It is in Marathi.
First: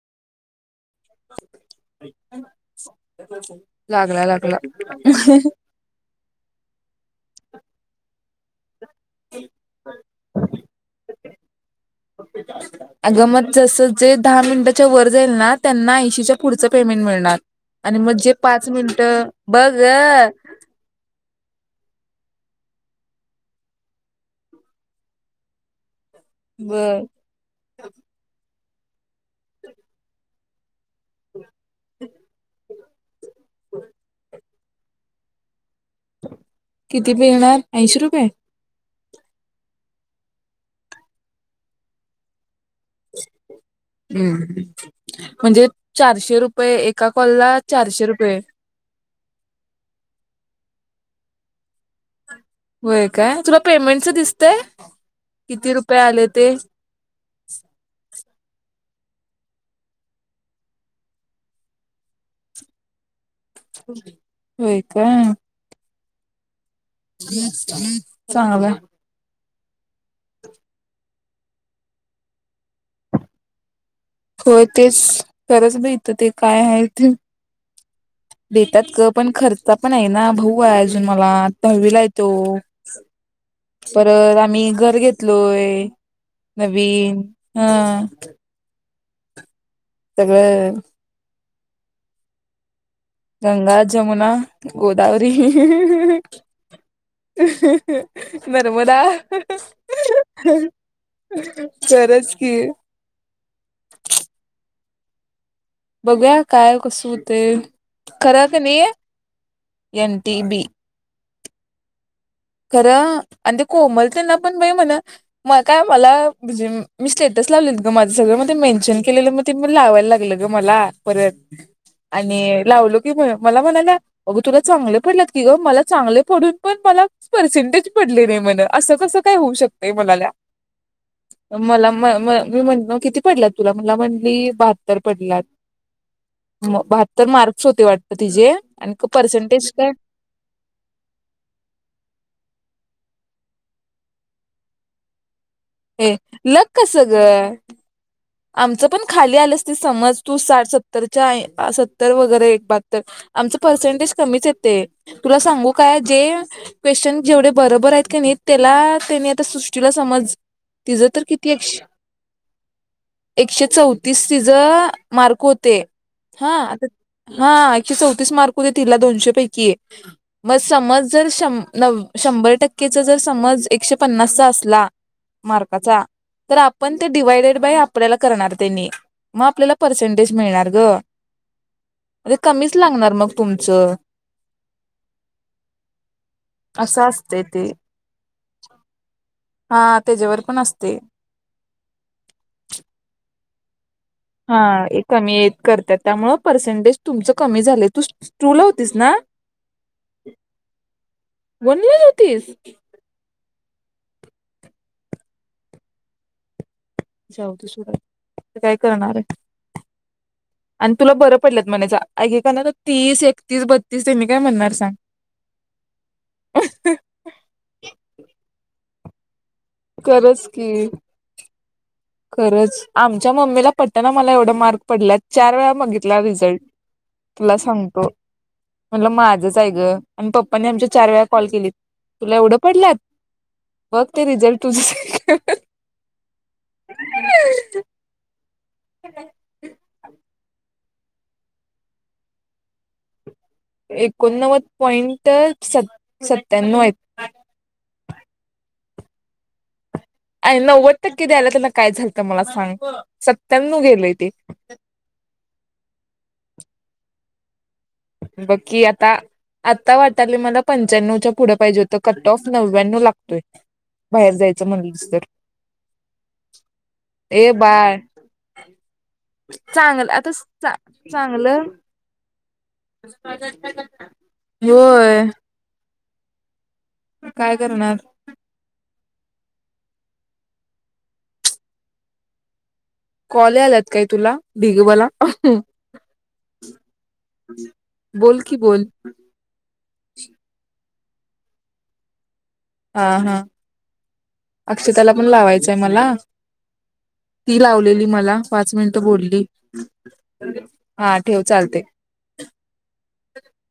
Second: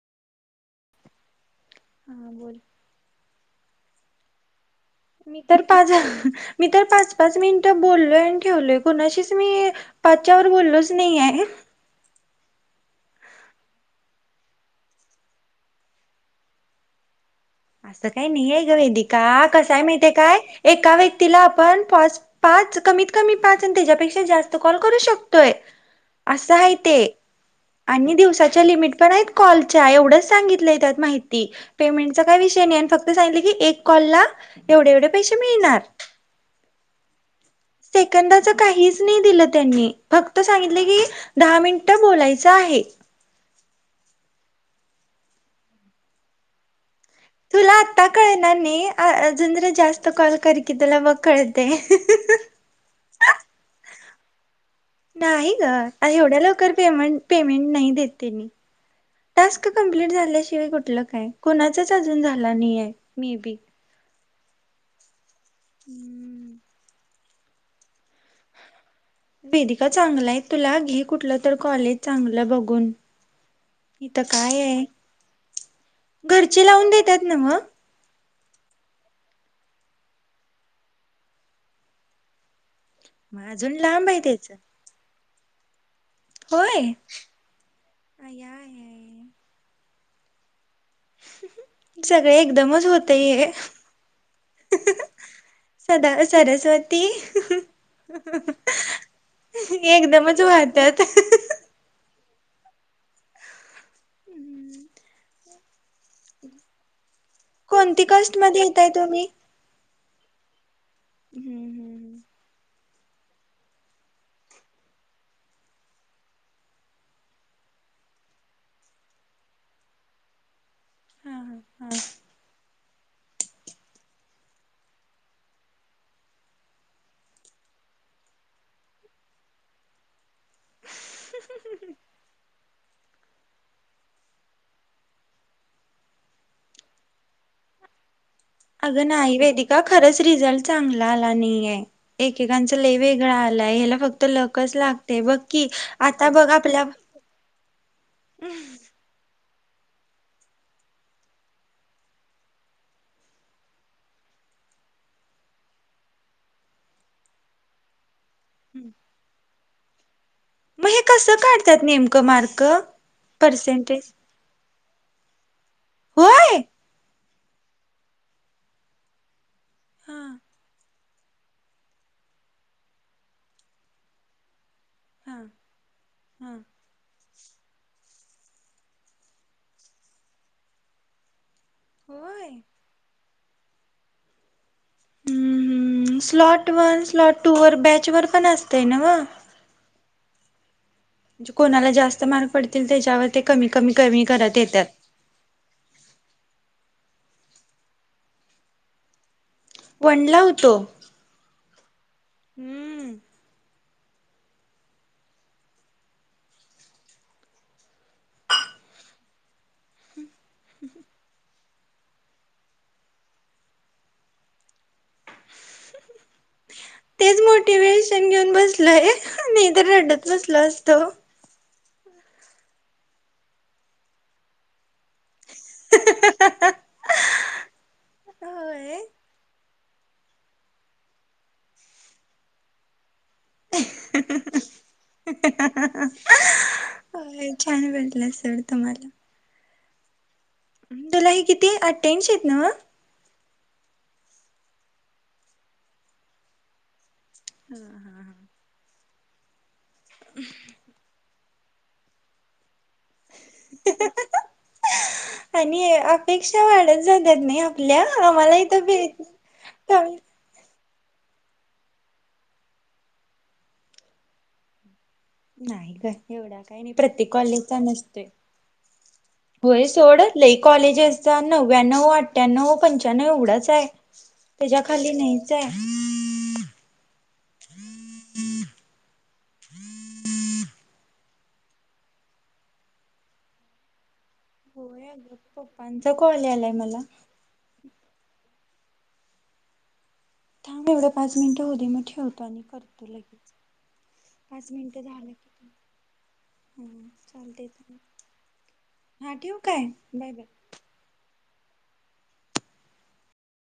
हा बोल [inaudible] लागला लागला मी तर पाझा मी तर पाच पाच मिनिटं बोललोय आणि ठेवले कुणाशीच मी पाच्यावर बोललोच नाहीये अग म जसं जे दहा मिनिटाच्या वर जाईल ना त्यांना ऐंशीच्या पुढचं पेमेंट मिळणार. आणि असं मग काय जे नाहीये पाच ग वेदीका मिनिटं बघ कसय माहितीय काय एका व्यक्तीला आपण पाच पाच कमीत कमी पाच अन त्याच्यापेक्षा जास्त कॉल करू शकतोय. असं ब आहे ते आणि दिवसा त्या लिमिट पण आहेत कॉलच्या एवढंच सांगितलंय त्यात माहिती पेमेंट [unintelligible] फक् फक्त सांगतले की एक कॉल ला एवढे एवढे पैसे मिळणार किती मिळणार ऐंशी रुपये नई दिलं त्यांनी फक्त सांगितले की दहा मिनिट बोलायच आहे. हूं म्हणजे चारशे रुपये एक तुला आत्ता कळणार नी अजून जरा जास्त कॉल कर कि तुला मग कळतय. होय काय तुला पेमेंटच दिसतंय. नाही ग एवढ्या लवकर पेमेंट पेमेंट नाही देत त्येनी टास्क कंप्लीट झाल्याशिवाय कुठलं काय कोणाचाच अजून झाला नाहीय. मी बी होय काय हम्म चांगलय वेदिका चांगल आहेत तुला घे कुठलं तर कॉलेज चांगलं बघून इथं काय होय आहे तेच खरंच बाई इथं ते काय घरचे आहे लावून ते देतात ना मग. देतात का पण खर्च पण आहे ना भाऊ आहे अजून मला दहावीला य तो मग अजून लांब आहे परत त्याच आम्ही घर घेत लोय होय. नवीन हा सगळे सगळे एकदमच होत. गंगा, जमुना, गोदावरी, सदा सरस्वती नर्मदा एकदमच वाहतात. खरच की हम्म बघूया काय कस होत कोणती कास्ट मध्ये येतय तुम्ही एन टी बी हम्म हम्म हम् खरं आणि ते कोमल त्यांना पण बाई म्हणा म काय मला म्हणजे मी स्टेटस लावलेत ग माझं सगळं मग ते मेन्शन केलेलं मग ते लावायला लागलं ग मला परत हम्म हम्म. हा हा हा आणि लावल की मला म्हणाल्या अग तुला चांगले पडलात की ग, मला चांगले पडून पण मला पर्सेंटेज पडले नाही म्हण असं कसं काय होऊ शकतंय म्हणाल्या मला म म मी म्हण मग किती पडल्यात तुला मला म्हटली बहात्तर पडल्यात म बहात्तर मार्क्स होते वाट अगं नाही वेदिका खरंच रिझल्ट चांगला आला नाहीेये एकेकांचं लय वेगळां आलाय ह्याला फक्त लकच लागतय बघ की ए आता बघ लक आपल्या कस ग आमचं पण खाल लई आले असते समज तू साठ -सत्तरच्या ऐ सत्तर वगैरे एक बहात्तर आमचं पर्सेंटेज कमीच येतंय तुला सांगू काय जे क्वेश्चन जेवढे बरोबर आहेत का नाहीत त्याला त्यानी आता सुशु तुला समज मग हे तिचं तर कसं किती काढत्यात नेमकं मार्क पर्सेंटेज एकशेचौतीस तिच मार्क होते हा होय. आता हा एकशे चौतीस मार्क होते तिला दोनशे पैकी हा मग समज जर श नव् शंभर टक्केचा जर समज एकशे पन्नासचा असला हा मार्काचा हा तर आपण ते डिवायडेड बाई आप आपल्याला करणार त्यांनी मग आपल्याला पर्सेंटेज मिळणार ग अरे होय. कमीच लागणार मग तुमचं हम्म हम्म स्लॉट वन असं स्लॉट असते टू ते वर बॅचवर पण असतय नव्ह हा त्याच्यावर पण असतय कोणाला जास्त मार्क पडतील त्याच्यावर ते कमी कमी कमी करत हा येतात. कमी ये करत्यात त्यामुळे पर्सेंटेज तुमचं कमी झालंय तू टु ला होतीस ना? वनला होतो. वन ला? तेच हम्म. जाऊ तसुबाई काय करणार आहेत आणि तुला बरं पडलं म्हणायच ऐकाकाना तीस एकतीस बत्तीस त्यांनी काय म्हणणार सांग? तेच मोटिवेशन घेऊन बस लय नाही तर रडत खरंच बसलो की असतो. खरंच आमच्या मम्मीला पटना मला एवढा मार्क पडल्यात. चार वेळा बघितला रिझल्ट तुला सांगतो होय म्हणलं माझंचय गं. आणि पप्पाने आमच्या चार वेळा कॉल केली तुला एवढं पडलात? बग ते रिझल्ट तूझ अ छान बरला सर तमला तीला ही किती अठ्यांशी आहेत न्हव एकोणनव्वद पॉइंट स सत्याण्णव आहेत. हा हा हा अ नव्वद क आय त्यांना काय झालतं मला सांग. सत्यानव गेलेय ते पेक्षा वाढत जातात नाही आपल्या आम्हाला इथं बकी भे आता आता कमी वाटाले मला पंच्याण्णवच्या पुढं पाहिजे होत कट ऑफ नव्यानव लागतोय बाहेर जायचं म्हणलंस तर. नाही का एवढा काही नाही प्रत्येक ए कॉलेजचा बाळ नसतोय व्हाय चांगलं सोड आता लय चा कॉलेजसचे चांगलं नव्यानव आठ्यानऊ पंच्यानऊ तेवढच हाय ह्यज्या खाली होय नाहीच हाय काय करणार? कॉल याल्यात काय तुला भ बला होय अगं पप्पांचा कॉल यालाय मला. बोल की बोल [inaudible] थांब एवढी पाच मिनिटं हो दे मग ठेवतो आणि हा करतो हा लगेच. पाच मिनिटं अक्षताला पण झालं की, लावायचंय मला हम्म ती चालतंय थांब. लावलेली मला पाच मिनिट हा बोलली ठेवू काय? Bye bye. हा ठेव चालतय